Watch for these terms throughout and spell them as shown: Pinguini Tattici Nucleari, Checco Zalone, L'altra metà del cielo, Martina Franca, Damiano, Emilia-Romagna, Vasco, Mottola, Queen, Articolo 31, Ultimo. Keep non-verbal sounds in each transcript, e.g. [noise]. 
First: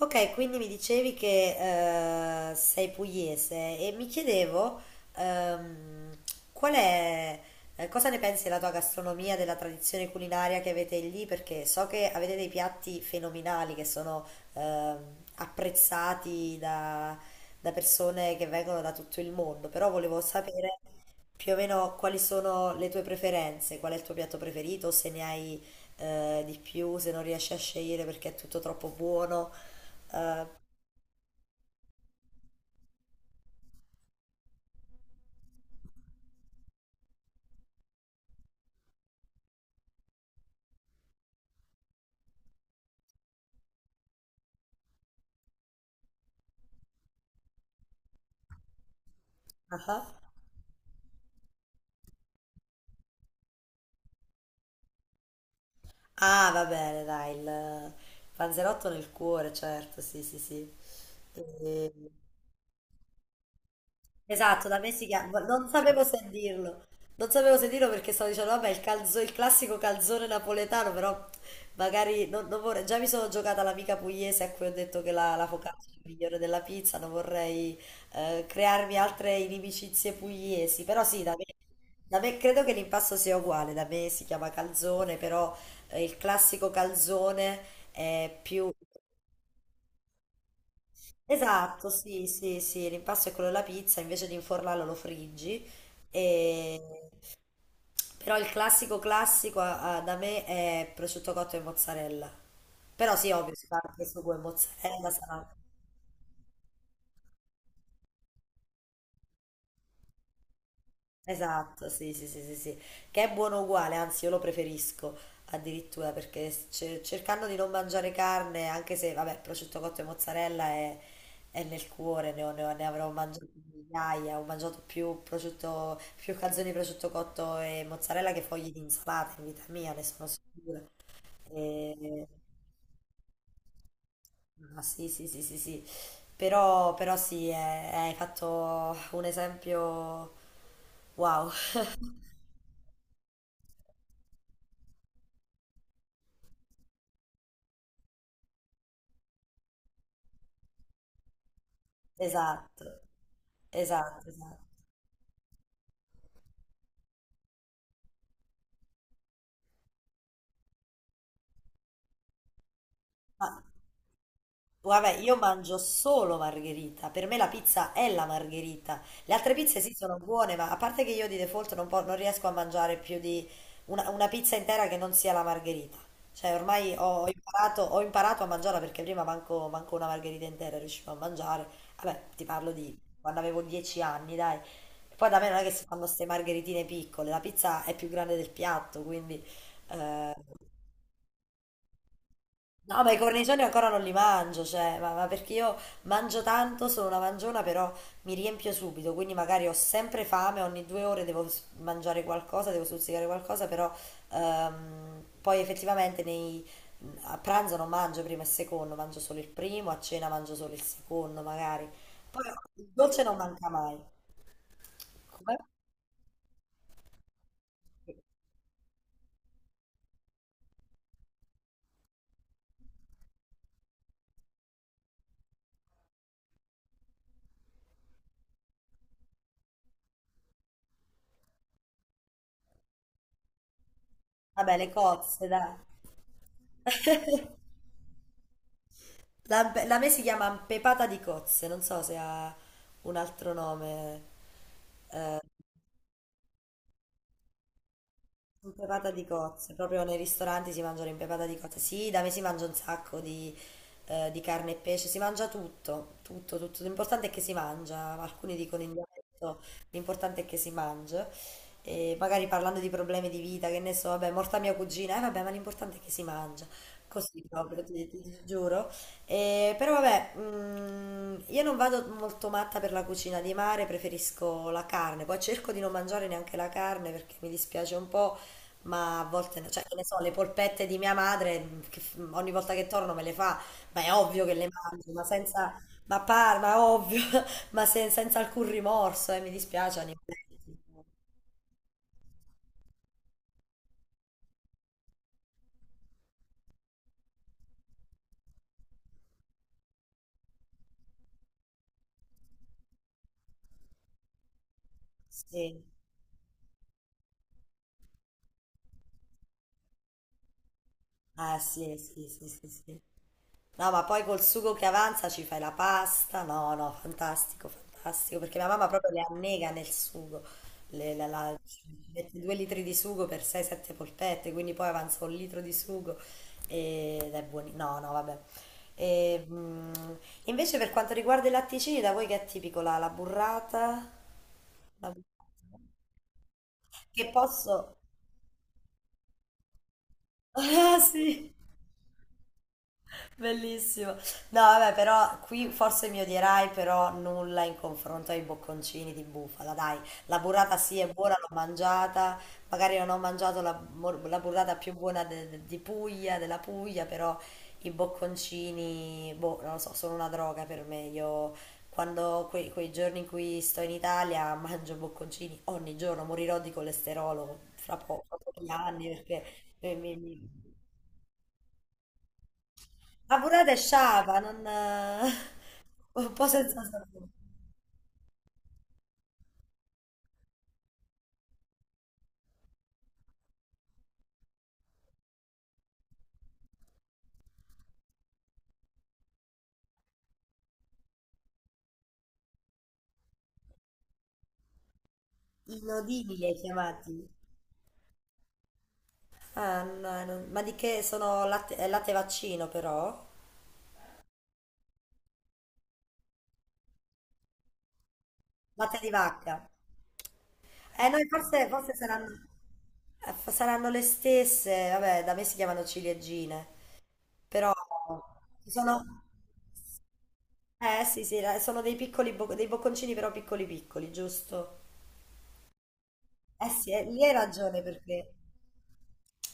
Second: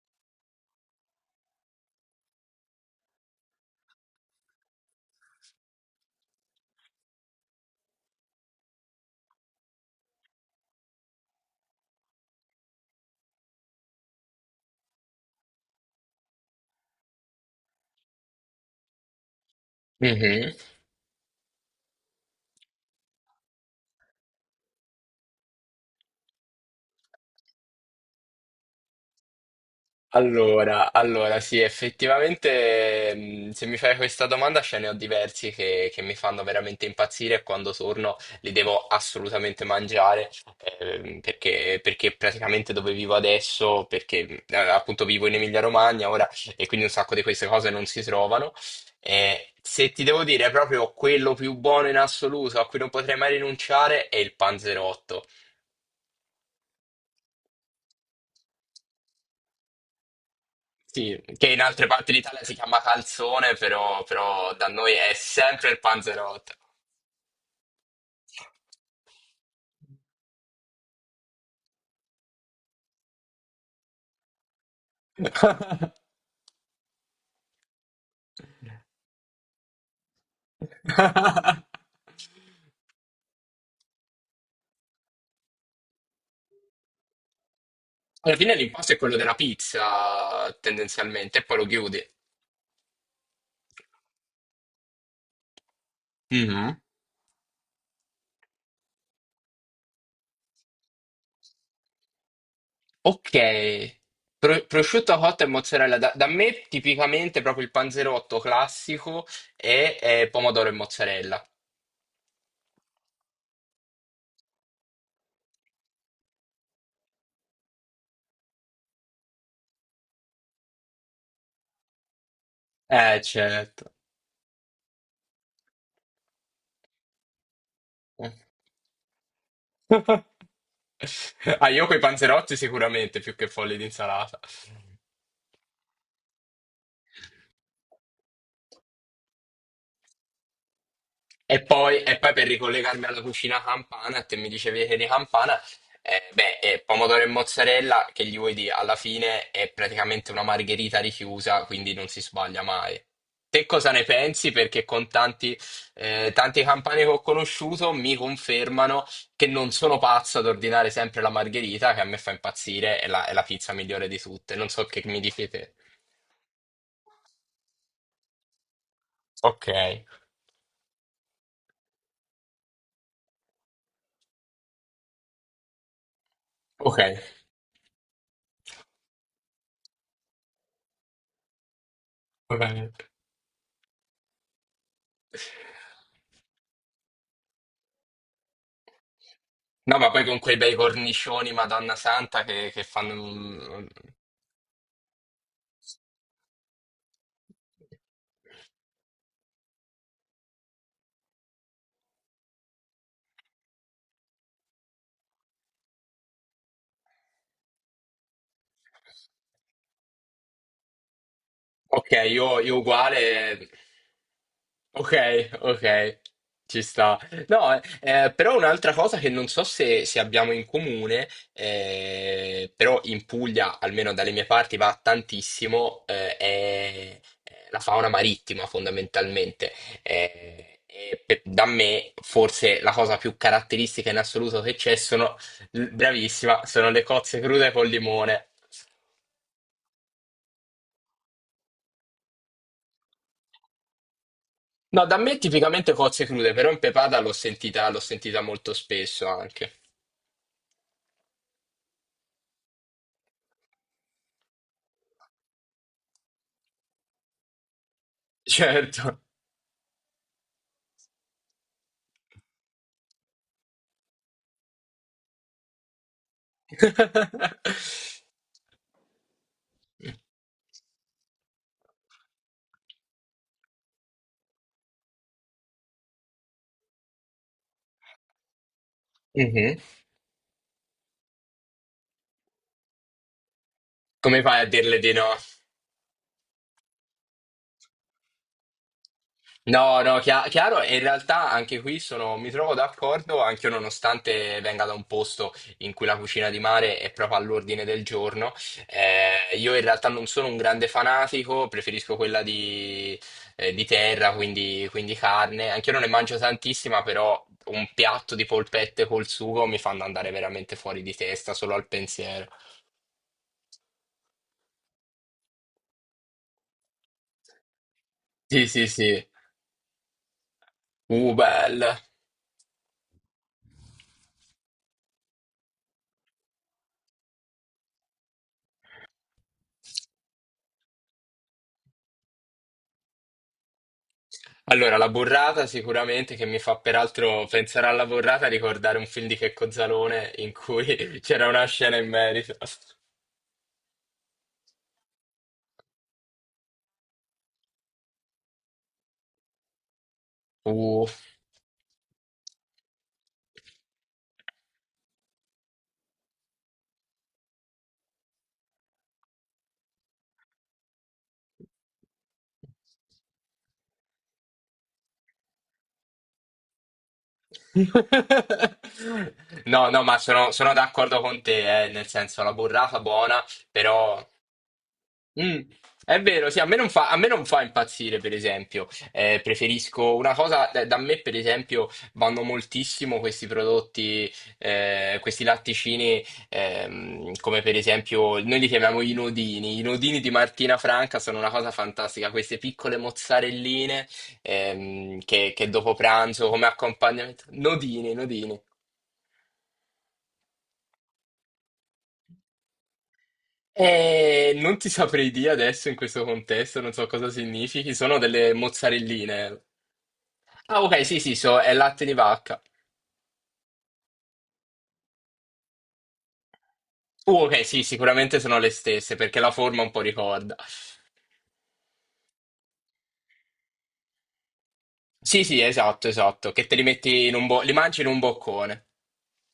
Ok, quindi mi dicevi che sei pugliese e mi chiedevo ehm, qual è, cosa ne pensi della tua gastronomia, della tradizione culinaria che avete lì, perché so che avete dei piatti fenomenali che sono ehm, apprezzati da, da persone che vengono da tutto il mondo, però volevo Mhm. sapere più o meno quali sono le tue preferenze, qual è il tuo piatto preferito, se ne hai di più, se non riesci a scegliere perché è tutto troppo buono. Eh, Allora, sì, effettivamente, se mi fai questa domanda, ce ne ho diversi che mi fanno veramente impazzire e quando torno li devo assolutamente mangiare, perché praticamente dove vivo adesso, perché appunto vivo in Emilia-Romagna ora e quindi un sacco di queste cose non si trovano. Se ti ah, devo dire proprio quello più buono in assoluto a cui non potrei mai rinunciare è il panzerotto. ah, va bene, dai, il panzerotto nel cuore, certo, sì, sì, sì. Sì, che in altre E- parti d'Italia si chiama calzone, però da Esatto, da noi me si è chiama, non sempre il sapevo se panzerotto. dirlo, non sapevo se dirlo perché stavo dicendo, vabbè, il, il classico calzone napoletano, però magari non vorrei, già mi sono giocata l'amica pugliese a cui ho detto che la, la focaccia è migliore della pizza, non vorrei crearmi altre inimicizie pugliesi, però sì, [laughs] da me credo che l'impasto sia uguale, da me si chiama calzone, però il classico calzone Alla è fine più... l'impasto è quello della pizza, tendenzialmente, e poi lo Esatto, chiudi. sì, sì, sì, l'impasto è quello della pizza, invece di infornarlo lo friggi. Mhm. E... Però il classico classico da me è prosciutto cotto e mozzarella. Però sì, ovvio, si Ok. parte su due mozzarella, Prosciutto cotto e sarà mozzarella. Da me tipicamente proprio il panzerotto classico è pomodoro e mozzarella. esatto, sì, sì, sì, sì, sì, che è buono uguale, anzi io lo preferisco addirittura perché cercando di non mangiare carne, anche se vabbè, prosciutto cotto e mozzarella è nel cuore, ne avrò mangiato Certo. migliaia, ho mangiato più prosciutto, più calzoni di prosciutto cotto e mozzarella che fogli di insalata in vita mia, ne sono [laughs] sicura. Ah, io coi E... panzerotti sicuramente più che fogli di insalata. Ma sì, sì, sì, sì, sì. Però sì, hai fatto un esempio wow. E poi per ricollegarmi alla cucina campana, te mi dicevi che di campana, pomodoro e mozzarella, che gli vuoi dire, alla fine è praticamente una margherita richiusa, quindi non [laughs] si sbaglia Esatto, mai. Te cosa ne esatto, pensi? esatto. Tanti campani che ho conosciuto mi confermano che non sono pazzo ad ordinare sempre la margherita, che a me fa impazzire, è è la Ma pizza migliore di tutte. Non so che guarda, mi io dici te. mangio solo margherita. Per me la pizza è la margherita. Le altre Ok, pizze sì sono buone, ma a parte che io di default non riesco a mangiare più di una pizza intera che non sia la margherita. Cioè, ormai ok, ho imparato, ho imparato a mangiarla perché prima manco una margherita intera riuscivo a mangiare. Vabbè, ti va parlo bene. di quando avevo 10 anni, dai. Poi da me non è che si fanno queste margheritine piccole, la pizza è più grande del piatto, quindi... No, ma poi eh, con quei bei cornicioni, Madonna Santa, che No, ma i cornicioni fanno... ancora non li mangio, cioè, ma perché io mangio tanto, sono una mangiona, però mi riempio subito, quindi magari ho sempre fame, ogni due ore mangiare qualcosa, devo stuzzicare qualcosa, però poi effettivamente a pranzo non mangio primo e secondo, mangio solo il primo, a cena mangio solo il secondo magari. Ok, Poi io il dolce non uguale. manca mai. Ok, Come? ok, ci sta. No, però un'altra cosa che non so se abbiamo in comune, però in Puglia, almeno dalle mie parti, va tantissimo, è la fauna marittima fondamentalmente. Da me, forse la cosa più caratteristica in assoluto che Vabbè, le c'è sono, cozze, dai. bravissima, sono le cozze [laughs] crude col limone. La, la me si chiama pepata di cozze, non so se ha un altro nome. No, da me eh. tipicamente cozze crude, però in pepata l'ho sentita molto Impepata di spesso anche. cozze, proprio nei ristoranti si mangia l'impepata di cozze. Sì, da me si mangia un sacco di carne e pesce, si mangia tutto, tutto, tutto. L'importante è che si mangia, alcuni dicono in Certo. dialetto, l'importante è che si mangi. E magari parlando di problemi di vita, che ne so, vabbè, morta mia cugina, eh vabbè, ma l'importante è che si mangia. Così proprio, ti [laughs] giuro. E, però vabbè, io non vado molto matta per la cucina di mare, preferisco la carne, poi cerco di non mangiare neanche la carne perché mi dispiace un po'. Ma a volte, no. Mhm. Cioè, che ne so, le polpette di mia madre, ogni volta che torno me le fa, ma è Come ovvio che fai a le dirle di mangio, ma no? senza, ma ovvio, [laughs] ma senza alcun rimorso, mi dispiace, No, no, animaletti. Chiaro, e in realtà anche qui sono, mi trovo d'accordo, anche io nonostante venga da un posto in cui la cucina di mare è proprio all'ordine del giorno, io in realtà non sono un grande fanatico, preferisco quella di terra, quindi carne, Sì, anche io non ne mangio tantissima, però un piatto di polpette col sugo mi fanno andare veramente fuori di testa ah solo al sì, sì, pensiero. sì, sì, sì. No, ma poi col sugo che avanza ci fai la pasta. No, no, fantastico, fantastico, perché Sì, mia sì, mamma proprio le sì, annega nel sugo. Ci bello. mette due litri di sugo per 6-7 polpette, quindi poi avanza un litro di sugo ed è buono. No, no, vabbè. E, mm, invece per quanto riguarda i latticini, da voi che è tipico la burrata? Allora, la La burrata? burrata sicuramente che mi fa Che peraltro pensare posso... alla burrata e ricordare un film di Checco Zalone in [laughs] Ah, cui [laughs] c'era sì. una scena in merito. Bellissimo. No, vabbè, però qui forse mi odierai, però nulla in confronto ai bocconcini di bufala, dai. La burrata sì Uh. è buona, l'ho mangiata, magari non ho mangiato la burrata più buona di Puglia, della Puglia, però i bocconcini, boh, non lo so, sono una droga per me. Io quando quei giorni in cui sto in Italia mangio bocconcini ogni giorno, morirò di colesterolo fra pochi [laughs] anni perché No, mi, no, mi- mi- sono d'accordo con te, nel senso la burrata ma buona, pure te però sciava, non... [laughs] Mm, è un po' vero, sì, senza a me sapore. non fa impazzire, per esempio. Preferisco una cosa, da da me, per esempio, vanno moltissimo questi prodotti, questi latticini, come per esempio, noi li chiamiamo i nodini. I nodini di Martina Franca sono una cosa fantastica, queste piccole mozzarelline, che dopo Inodibili pranzo, hai come chiamati. accompagnamento. Nodini, nodini. Ah, no, ma di che sono latte, latte vaccino però? Non ti saprei dire adesso in questo contesto, non so cosa significhi, sono delle Latte di mozzarelline. vacca. Ah, ok, sì, Noi sì, so, forse, è forse latte di saranno, vacca. Saranno le stesse, vabbè, da me si chiamano ciliegine, Ok, però sì, sicuramente sono le sono... stesse perché la forma un po' ricorda. Eh sì, sì, sono dei dei bocconcini però piccoli piccoli, giusto? Sì, sì, esatto, esatto, che Eh te li sì, lì metti hai in un li ragione mangi in un perché... boccone.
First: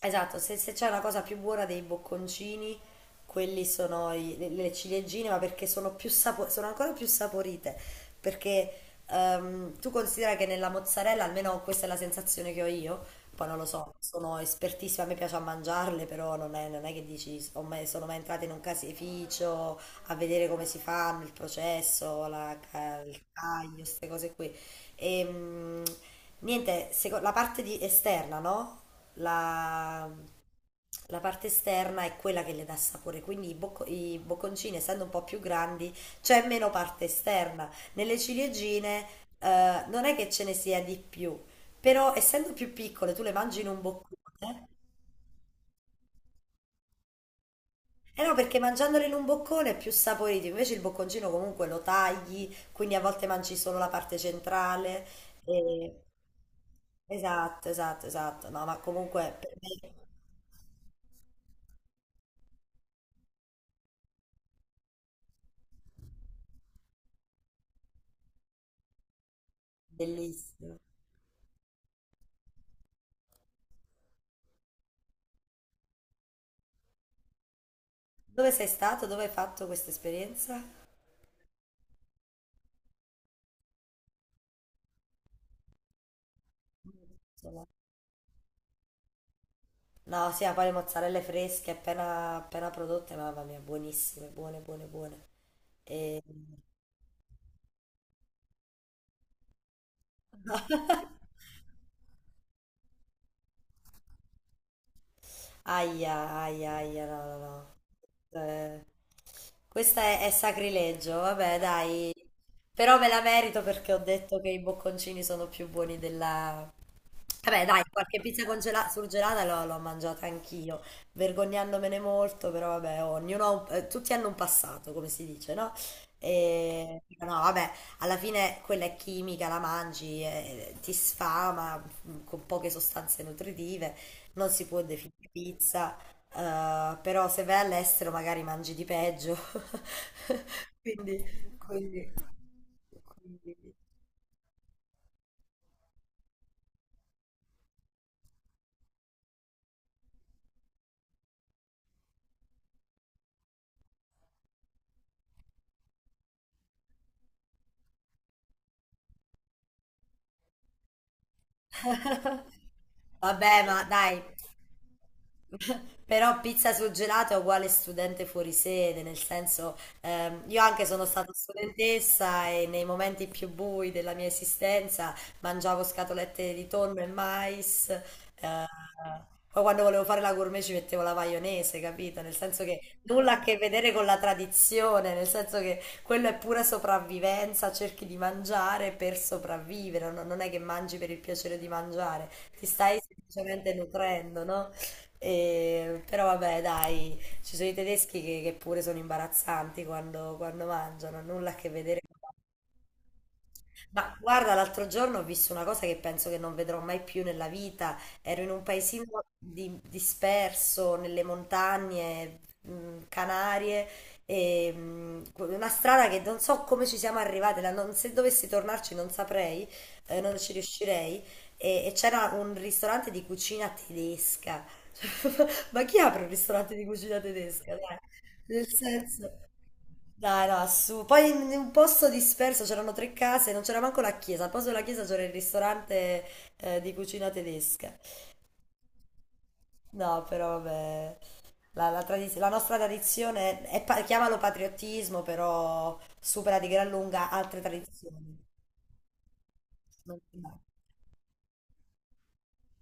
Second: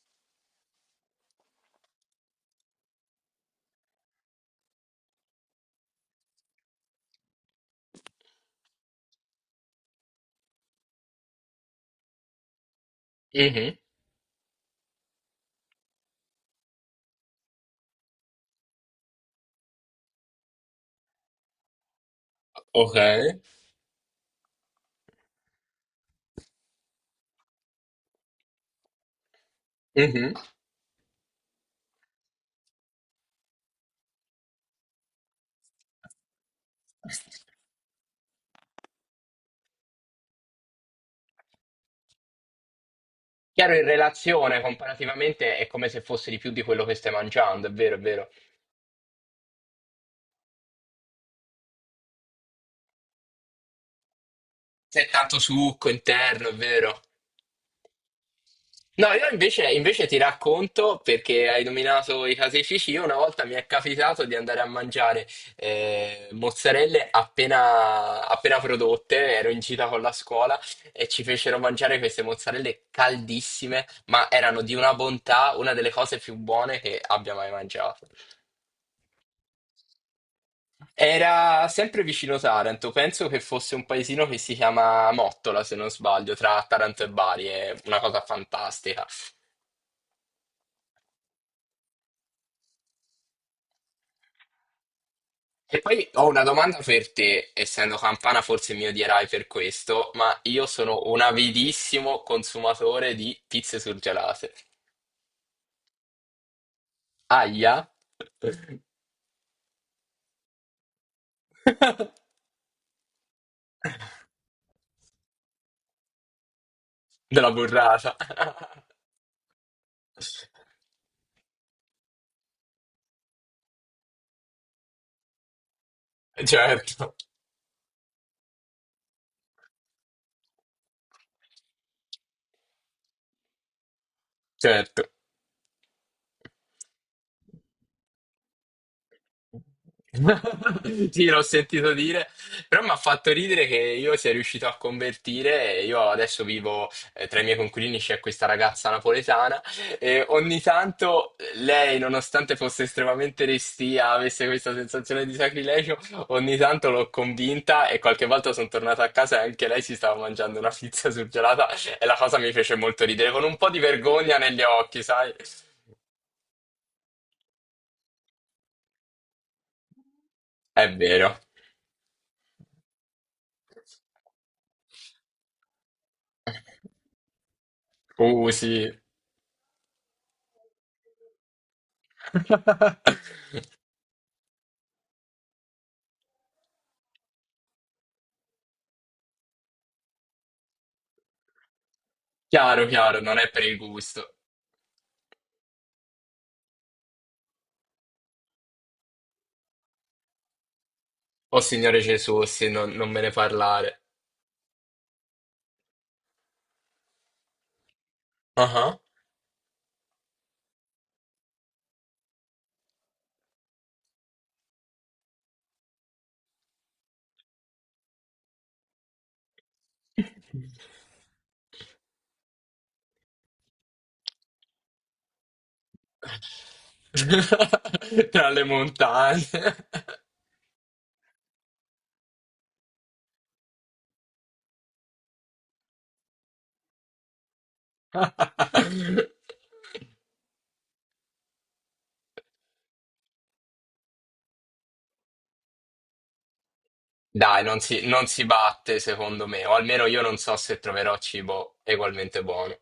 Esatto, se c'è una cosa più buona dei bocconcini, quelli sono le ciliegine, ma perché sono più sono ancora più saporite, perché tu considera che nella mozzarella, almeno questa è la sensazione che ho io, poi non lo Mhm. so, sono espertissima, a me piace a mangiarle, però non è che dici, ho mai- sono mai entrata in un caseificio a vedere come si fanno, il processo, Ok. Il caglio, queste cose qui. E, mm, niente, la parte esterna, no? la, Mhm. la parte esterna è quella che le dà sapore, quindi i bocconcini, essendo un po' più grandi, c'è meno parte esterna. Nelle ciliegine, non è che ce ne sia di più, però essendo più piccole, tu le mangi in Chiaro, un in boccone. relazione, comparativamente, è come se fosse di più di quello che stai mangiando, è vero, è Eh vero. no, perché mangiandole in un boccone è più saporito, invece il bocconcino comunque lo tagli, quindi a volte mangi solo la parte centrale. C'è tanto succo E... interno, è vero. Esatto, esatto, esatto. No, ma No, io comunque per invece, me è invece ti racconto, perché hai nominato i caseifici, io una volta mi è capitato di andare a mangiare mozzarelle appena, appena prodotte, ero in gita con la scuola bellissimo. e ci fecero mangiare queste mozzarelle caldissime, ma erano di una bontà, una delle cose più buone che abbia mai mangiato. Dove sei stato? Dove hai fatto questa esperienza? Era sempre vicino Taranto, penso che fosse un paesino che si chiama Mottola, se non sbaglio, tra Taranto e Bari, è una cosa fantastica. No, sì, a fare mozzarelle fresche appena, appena prodotte, mamma mia, buonissime, buone, buone, buone. E poi E... ho una domanda per te, essendo campana forse mi odierai per questo, ma io sono un [laughs] avidissimo consumatore di pizze surgelate. Aia, aia, aia, no, no, no. Aia? Eh, è sacrilegio, vabbè, dai. [laughs] Però me la merito perché ho detto che i bocconcini sono più buoni della, Della vabbè, dai, burrata. qualche [laughs] surgelata l'ho mangiata anch'io, vergognandomene molto, però vabbè, ognuno ha tutti hanno un passato, come si dice, no? E, Certo, no, vabbè, alla fine quella è chimica, la mangi, ti sfama, con poche sostanze nutritive, non si può certo. definire pizza, però se vai all'estero magari mangi di peggio. [laughs] [laughs] Quindi, Sì, l'ho sentito quindi, dire, però mi ha fatto quindi ridere che io sia riuscito a convertire. E io adesso vivo tra i miei coinquilini, c'è questa ragazza napoletana e ogni tanto lei, nonostante fosse estremamente restia, avesse questa sensazione di sacrilegio, ogni tanto l'ho convinta e qualche volta sono tornata a casa e anche lei si stava mangiando una pizza surgelata e la cosa mi fece molto ridere, con un vabbè, po' di ma dai, vergogna negli occhi, sai? però pizza sul gelato è uguale studente fuori sede, nel senso, io anche È sono stata vero. studentessa e nei momenti più bui della mia esistenza mangiavo scatolette di tonno e mais, Sì. poi quando volevo fare la gourmet ci mettevo la maionese, capito? Nel senso che nulla a che [laughs] vedere con la tradizione, nel senso che quello è pura sopravvivenza, cerchi di mangiare per sopravvivere, non è che mangi per il piacere di mangiare, ti Chiaro, stai chiaro, non è per semplicemente il gusto. nutrendo, no? Però vabbè, dai, ci sono i tedeschi che pure sono imbarazzanti quando mangiano, nulla a Oh che Signore vedere Gesù, sì, non me ne parlare. ma guarda, l'altro giorno ho visto una cosa che penso che non vedrò mai più nella vita. Ero in un Ah ah. paesino disperso nelle montagne Canarie, una strada che non so come ci siamo arrivati, se dovessi tornarci non saprei, non ci riuscirei. E c'era un ristorante di cucina tedesca. [laughs] Ma chi apre un ristorante di cucina tedesca? Dai. [laughs] Tra le Nel senso, montagne. dai, no, su. Poi in un posto disperso c'erano tre case, non c'era manco la chiesa. Al posto della chiesa c'era il ristorante di cucina tedesca. [laughs] No, però vabbè, la nostra tradizione è, chiamalo patriottismo, però supera di gran lunga altre Dai, non si tradizioni. batte secondo me, o almeno io Non- non no. so se troverò cibo ugualmente buono.